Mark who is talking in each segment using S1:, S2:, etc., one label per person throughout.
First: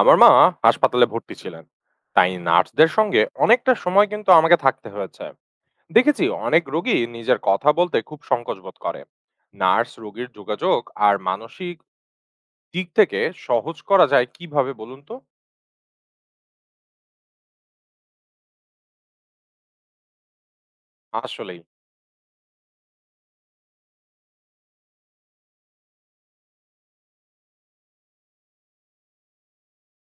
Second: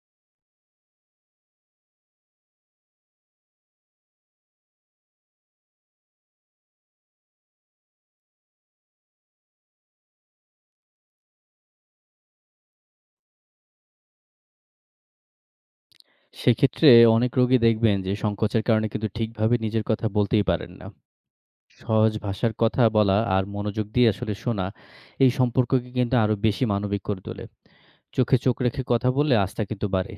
S1: আমার মা হাসপাতালে ভর্তি ছিলেন, তাই নার্সদের সঙ্গে অনেকটা সময় কিন্তু আমাকে থাকতে হয়েছে। দেখেছি অনেক রোগী নিজের কথা বলতে খুব সংকোচ বোধ করে। নার্স রোগীর যোগাযোগ আর মানসিক দিক থেকে সহজ করা যায় কিভাবে বলুন তো।
S2: সেক্ষেত্রে অনেক রোগী দেখবেন যে সংকোচের কারণে কিন্তু ঠিকভাবে নিজের কথা বলতেই পারেন না।
S1: আসলেই
S2: সহজ ভাষার কথা বলা আর মনোযোগ দিয়ে আসলে শোনা, এই সম্পর্ককে কিন্তু আরো বেশি মানবিক করে তোলে। চোখে চোখ রেখে কথা বললে আস্থা কিন্তু বাড়ে।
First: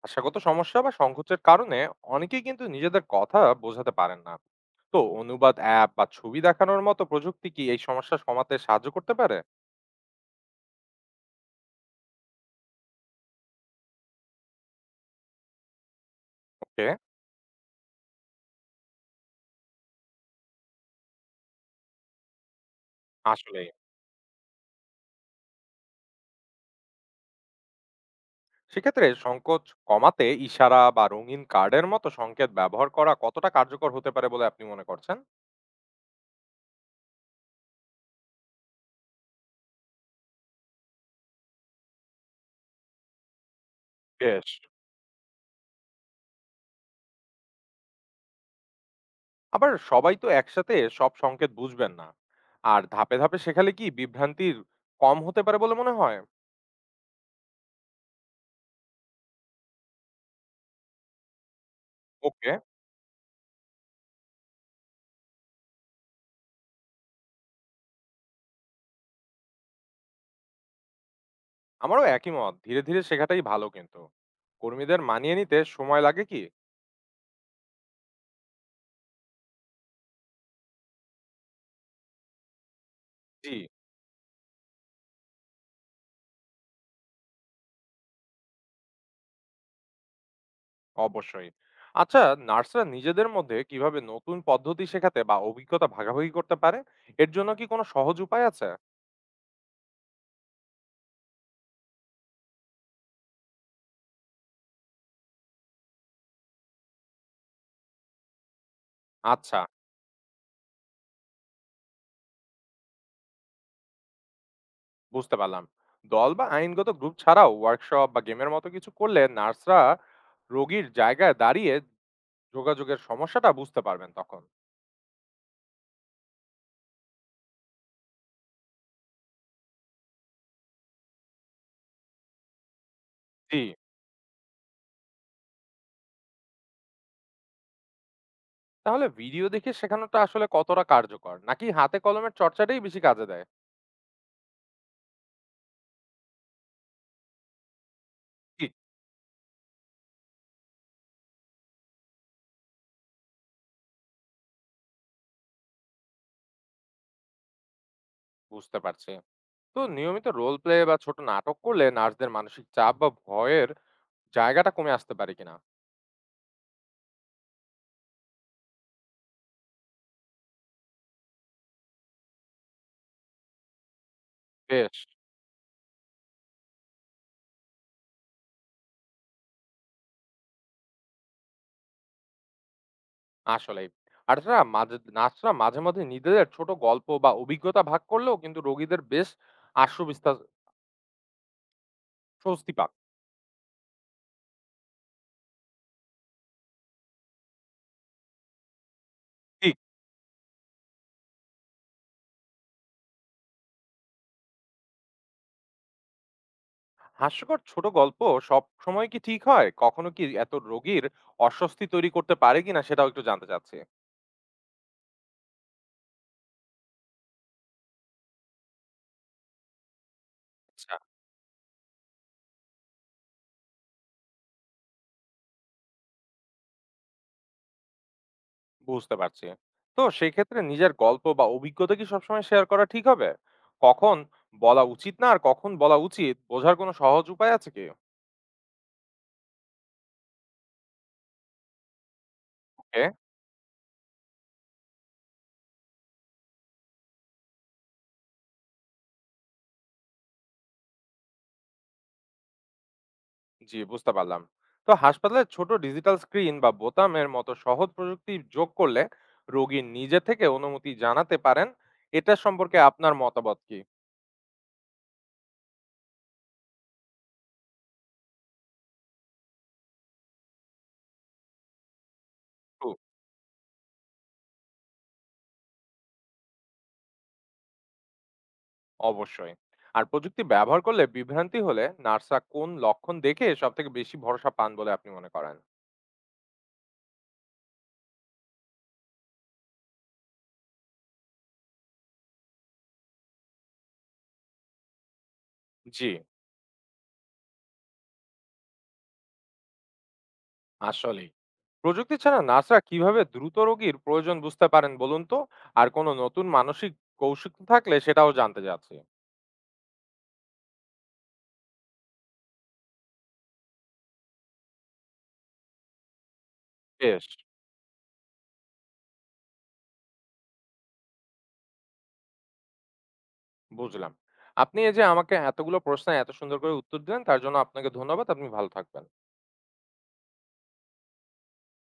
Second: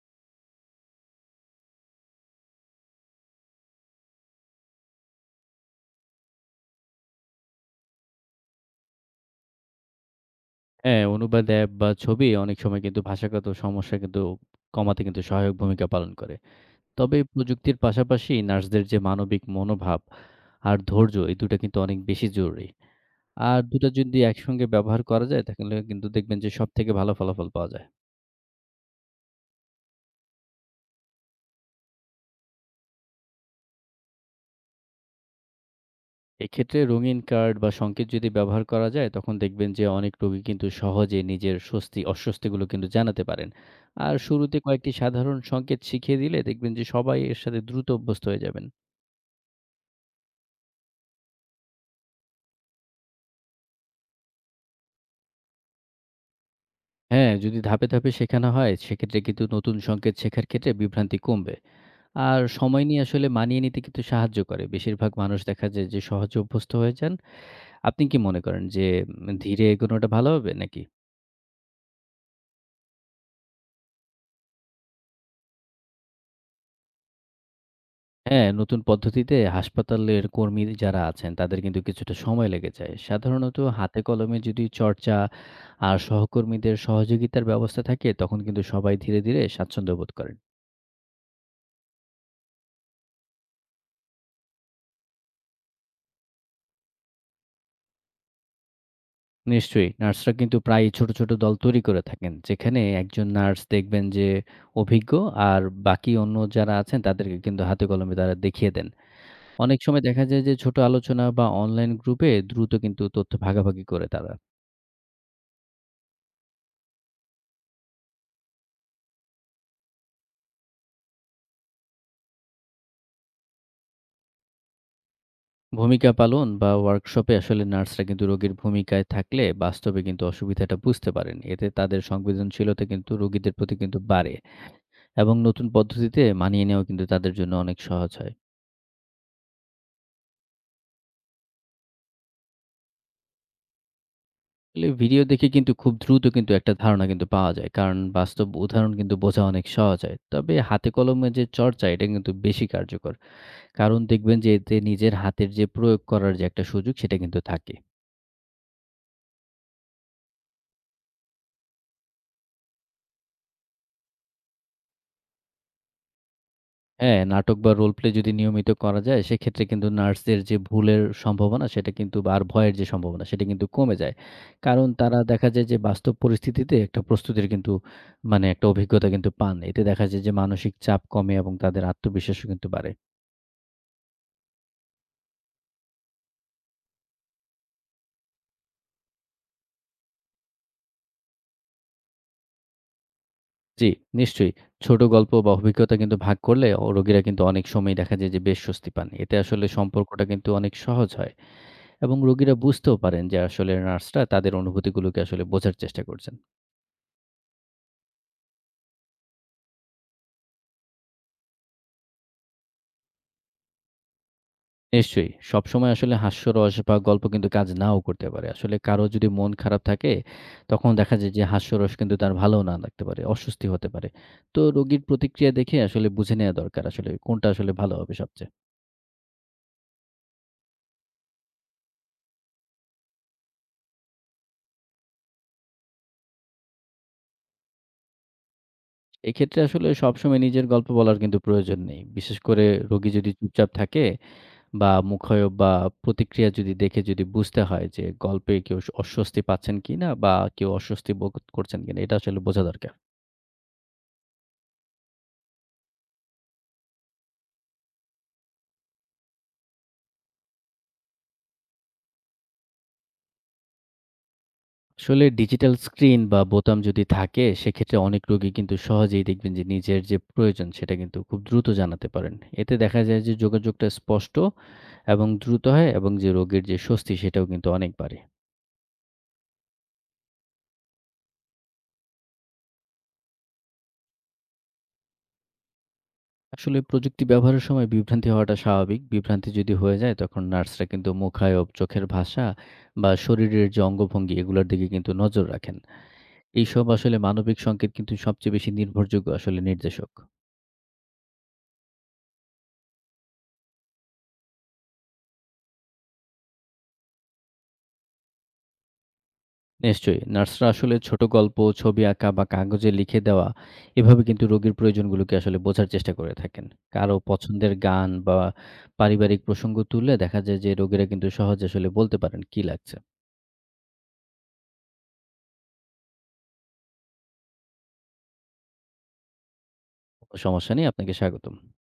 S1: ভাষাগত সমস্যা বা সংকোচের কারণে অনেকেই কিন্তু নিজেদের কথা বোঝাতে পারেন না, তো অনুবাদ অ্যাপ বা ছবি দেখানোর মতো প্রযুক্তি কি এই সমস্যা সমাধানে সাহায্য করতে পারে?
S2: হ্যাঁ, অনুবাদ অ্যাপ বা ছবি অনেক সময় কিন্তু ভাষাগত সমস্যা কিন্তু কমাতে কিন্তু সহায়ক ভূমিকা পালন করে।
S1: ওকে।
S2: তবে প্রযুক্তির পাশাপাশি নার্সদের যে মানবিক মনোভাব আর ধৈর্য, এই ২ টা কিন্তু অনেক বেশি জরুরি। আর
S1: আসলে
S2: ২ টা যদি একসঙ্গে ব্যবহার করা যায়, তাহলে কিন্তু দেখবেন যে সবথেকে ভালো ফলাফল পাওয়া যায়।
S1: সেক্ষেত্রে সংকোচ কমাতে ইশারা বা রঙিন কার্ডের মতো সংকেত ব্যবহার করা কতটা কার্যকর হতে পারে বলে আপনি মনে করছেন?
S2: এক্ষেত্রে রঙিন কার্ড বা সংকেত যদি ব্যবহার করা যায়, তখন দেখবেন যে অনেক রোগী কিন্তু সহজে নিজের স্বস্তি, অস্বস্তিগুলো কিন্তু জানাতে পারেন। আর
S1: বেশ।
S2: শুরুতে কয়েকটি সাধারণ সংকেত শিখিয়ে দিলে দেখবেন যে সবাই এর সাথে দ্রুত অভ্যস্ত হয়ে যাবেন।
S1: আবার সবাই তো একসাথে সব সংকেত বুঝবেন না, আর ধাপে ধাপে শেখালে কি বিভ্রান্তির কম হতে পারে বলে মনে হয়?
S2: হ্যাঁ, যদি ধাপে, ধাপে শেখানো হয়, সেক্ষেত্রে কিন্তু নতুন সংকেত শেখার ক্ষেত্রে বিভ্রান্তি কমবে। আর
S1: ওকে।
S2: সময় নিয়ে আসলে মানিয়ে নিতে কিন্তু সাহায্য করে। বেশিরভাগ মানুষ দেখা যায় যে সহজে অভ্যস্ত হয়ে যান। আপনি কি মনে করেন যে ধীরে এগোনোটা ভালো হবে নাকি?
S1: আমারও একই মত, ধীরে ধীরে শেখাটাই ভালো কিন্তু কর্মীদের মানিয়ে নিতে সময় লাগে কি?
S2: হ্যাঁ, নতুন পদ্ধতিতে হাসপাতালের কর্মী যারা আছেন তাদের কিন্তু কিছুটা সময় লেগে যায়।
S1: জি।
S2: সাধারণত হাতে কলমে যদি চর্চা আর সহকর্মীদের সহযোগিতার ব্যবস্থা থাকে, তখন কিন্তু সবাই ধীরে, ধীরে স্বাচ্ছন্দ্য বোধ করেন।
S1: অবশ্যই। আচ্ছা, নার্সরা নিজেদের মধ্যে কিভাবে নতুন পদ্ধতি শেখাতে বা অভিজ্ঞতা ভাগাভাগি করতে পারে? এর জন্য কি কোনো সহজ উপায় আছে?
S2: নিশ্চয়ই। নার্সরা কিন্তু প্রায়ই ছোট, ছোট দল তৈরি করে থাকেন। যেখানে একজন নার্স দেখবেন যে অভিজ্ঞ আর বাকি অন্য যারা আছেন তাদেরকে কিন্তু হাতে কলমে তারা দেখিয়ে দেন।
S1: আচ্ছা।
S2: অনেক সময় দেখা যায় যে ছোট আলোচনা বা অনলাইন গ্রুপে দ্রুত কিন্তু তথ্য ভাগাভাগি করে তারা।
S1: বুঝতে পারলাম। দল বা আইনগত গ্রুপ ছাড়াও ওয়ার্কশপ বা গেমের মতো কিছু করলে নার্সরা রোগীর জায়গায় দাঁড়িয়ে যোগাযোগের সমস্যাটা বুঝতে পারবেন তখন।
S2: ভূমিকা পালন বা ওয়ার্কশপে আসলে নার্সরা কিন্তু রোগীর ভূমিকায় থাকলে বাস্তবে কিন্তু অসুবিধাটা বুঝতে পারেন। এতে তাদের সংবেদনশীলতা কিন্তু রোগীদের
S1: জি।
S2: প্রতি কিন্তু বাড়ে এবং নতুন পদ্ধতিতে মানিয়ে নেওয়া কিন্তু তাদের জন্য অনেক সহজ হয়।
S1: তাহলে ভিডিও দেখে শেখানোটা আসলে কতটা কার্যকর, নাকি হাতে কলমের চর্চাটাই বেশি কাজে দেয়?
S2: আসলে ভিডিও দেখে কিন্তু খুব দ্রুত কিন্তু একটা ধারণা কিন্তু পাওয়া যায়। কারণ বাস্তব
S1: জি,
S2: উদাহরণ কিন্তু বোঝা অনেক সহজ হয়। তবে হাতে কলমে যে চর্চা এটা কিন্তু বেশি কার্যকর। কারণ দেখবেন যে এতে নিজের হাতের যে প্রয়োগ করার যে একটা সুযোগ সেটা কিন্তু থাকে।
S1: বুঝতে পারছি। তো নিয়মিত রোল প্লে বা ছোট নাটক করলে নার্সদের মানসিক চাপ বা ভয়ের জায়গাটা কমে আসতে পারে কিনা?
S2: হ্যাঁ, নাটক বা রোল প্লে যদি নিয়মিত করা যায়, সেক্ষেত্রে কিন্তু নার্সদের যে ভুলের সম্ভাবনা সেটা কিন্তু বা আর ভয়ের যে সম্ভাবনা সেটা কিন্তু কমে যায়। কারণ
S1: বেশ।
S2: তারা দেখা যায় যে বাস্তব পরিস্থিতিতে একটা প্রস্তুতির কিন্তু মানে একটা অভিজ্ঞতা কিন্তু পান। এতে দেখা যায় যে মানসিক চাপ কমে এবং তাদের আত্মবিশ্বাসও কিন্তু বাড়ে।
S1: আসলেই। আর তারা মাঝে নার্সরা মাঝে মাঝে নিজেদের ছোট গল্প বা অভিজ্ঞতা ভাগ করলেও কিন্তু রোগীদের বেশ আশ্বস্ত, স্বস্তি পাক।
S2: জি, নিশ্চয়ই। ছোট গল্প বা অভিজ্ঞতা কিন্তু ভাগ করলে রোগীরা কিন্তু অনেক সময়ই দেখা যায় যে বেশ স্বস্তি পান। এতে আসলে
S1: ঠিক।
S2: সম্পর্কটা কিন্তু অনেক সহজ হয় এবং রোগীরা বুঝতেও পারেন যে আসলে নার্সরা তাদের অনুভূতিগুলোকে আসলে বোঝার চেষ্টা করছেন।
S1: হাস্যকর ছোট গল্প সবসময় কি ঠিক হয়? কখনো কি এত রোগীর অস্বস্তি তৈরি করতে পারে কিনা সেটাও একটু জানতে চাচ্ছি।
S2: নিশ্চয়ই, সবসময় আসলে হাস্যরস বা গল্প কিন্তু কাজ নাও করতে পারে। আসলে কারো যদি মন খারাপ থাকে, তখন
S1: আচ্ছা।
S2: দেখা যায় যে হাস্যরস কিন্তু তার ভালোও না লাগতে পারে, অস্বস্তি হতে পারে। তো রোগীর প্রতিক্রিয়া দেখে আসলে বুঝে নেয়া দরকার আসলে কোনটা আসলে ভালো হবে সবচেয়ে।
S1: বুঝতে পারছি। তো সেক্ষেত্রে নিজের গল্প বা অভিজ্ঞতা কি সবসময় শেয়ার করা ঠিক হবে? কখন বলা উচিত না আর কখন বলা উচিত বোঝার কোনো সহজ উপায় আছে কি?
S2: এক্ষেত্রে আসলে সবসময় নিজের গল্প বলার কিন্তু প্রয়োজন নেই। বিশেষ করে
S1: ওকে।
S2: রোগী যদি চুপচাপ থাকে বা মুখায়ব বা প্রতিক্রিয়া যদি দেখে যদি বুঝতে হয় যে গল্পে কেউ অস্বস্তি পাচ্ছেন কিনা বা কেউ অস্বস্তি বোধ করছেন কিনা, এটা আসলে বোঝা দরকার।
S1: জি, বুঝতে পারলাম। তো হাসপাতালের ছোট ডিজিটাল স্ক্রিন বা বোতামের মতো সহজ প্রযুক্তি যোগ করলে রোগী নিজে থেকে অনুমতি জানাতে পারেন। এটা সম্পর্কে আপনার মতামত কি?
S2: আসলে ডিজিটাল স্ক্রিন বা বোতাম যদি থাকে, সেক্ষেত্রে অনেক রোগী কিন্তু সহজেই দেখবেন যে নিজের যে প্রয়োজন সেটা কিন্তু খুব দ্রুত জানাতে পারেন। এতে দেখা যায় যে যোগাযোগটা স্পষ্ট এবং দ্রুত হয় এবং যে রোগীর যে স্বস্তি সেটাও কিন্তু অনেক বাড়ে।
S1: অবশ্যই। আর প্রযুক্তি ব্যবহার করলে বিভ্রান্তি হলে নার্সরা কোন লক্ষণ দেখে সব থেকে বেশি ভরসা পান বলে আপনি মনে করেন?
S2: আসলে প্রযুক্তি ব্যবহারের সময় বিভ্রান্তি হওয়াটা স্বাভাবিক। বিভ্রান্তি যদি হয়ে যায়, তখন নার্সরা কিন্তু মুখায়ব, চোখের ভাষা বা শরীরের যে অঙ্গভঙ্গি এগুলোর দিকে কিন্তু নজর রাখেন।
S1: জি।
S2: এইসব আসলে মানবিক সংকেত কিন্তু সবচেয়ে বেশি নির্ভরযোগ্য আসলে নির্দেশক।
S1: আসলেই। প্রযুক্তি ছাড়া নার্সরা কিভাবে দ্রুত রোগীর প্রয়োজন বুঝতে পারেন বলুন তো, আর কোনো নতুন মানসিক কৌশল থাকলে সেটাও জানতে চাচ্ছি।
S2: নিশ্চয়ই, নার্সরা আসলে ছোট গল্প, ছবি আঁকা বা কাগজে লিখে দেওয়া, এভাবে কিন্তু রোগীর প্রয়োজনগুলোকে আসলে বোঝার চেষ্টা করে থাকেন। কারো
S1: বেশ।
S2: পছন্দের গান বা পারিবারিক প্রসঙ্গ তুললে দেখা যায় যে রোগীরা কিন্তু সহজে আসলে বলতে পারেন কি লাগছে।
S1: বুঝলাম। আপনি এই যে আমাকে এতগুলো প্রশ্ন এত সুন্দর করে উত্তর দিলেন, তার জন্য আপনাকে ধন্যবাদ। আপনি ভালো থাকবেন।
S2: কোনো সমস্যা নেই, আপনাকে স্বাগতম।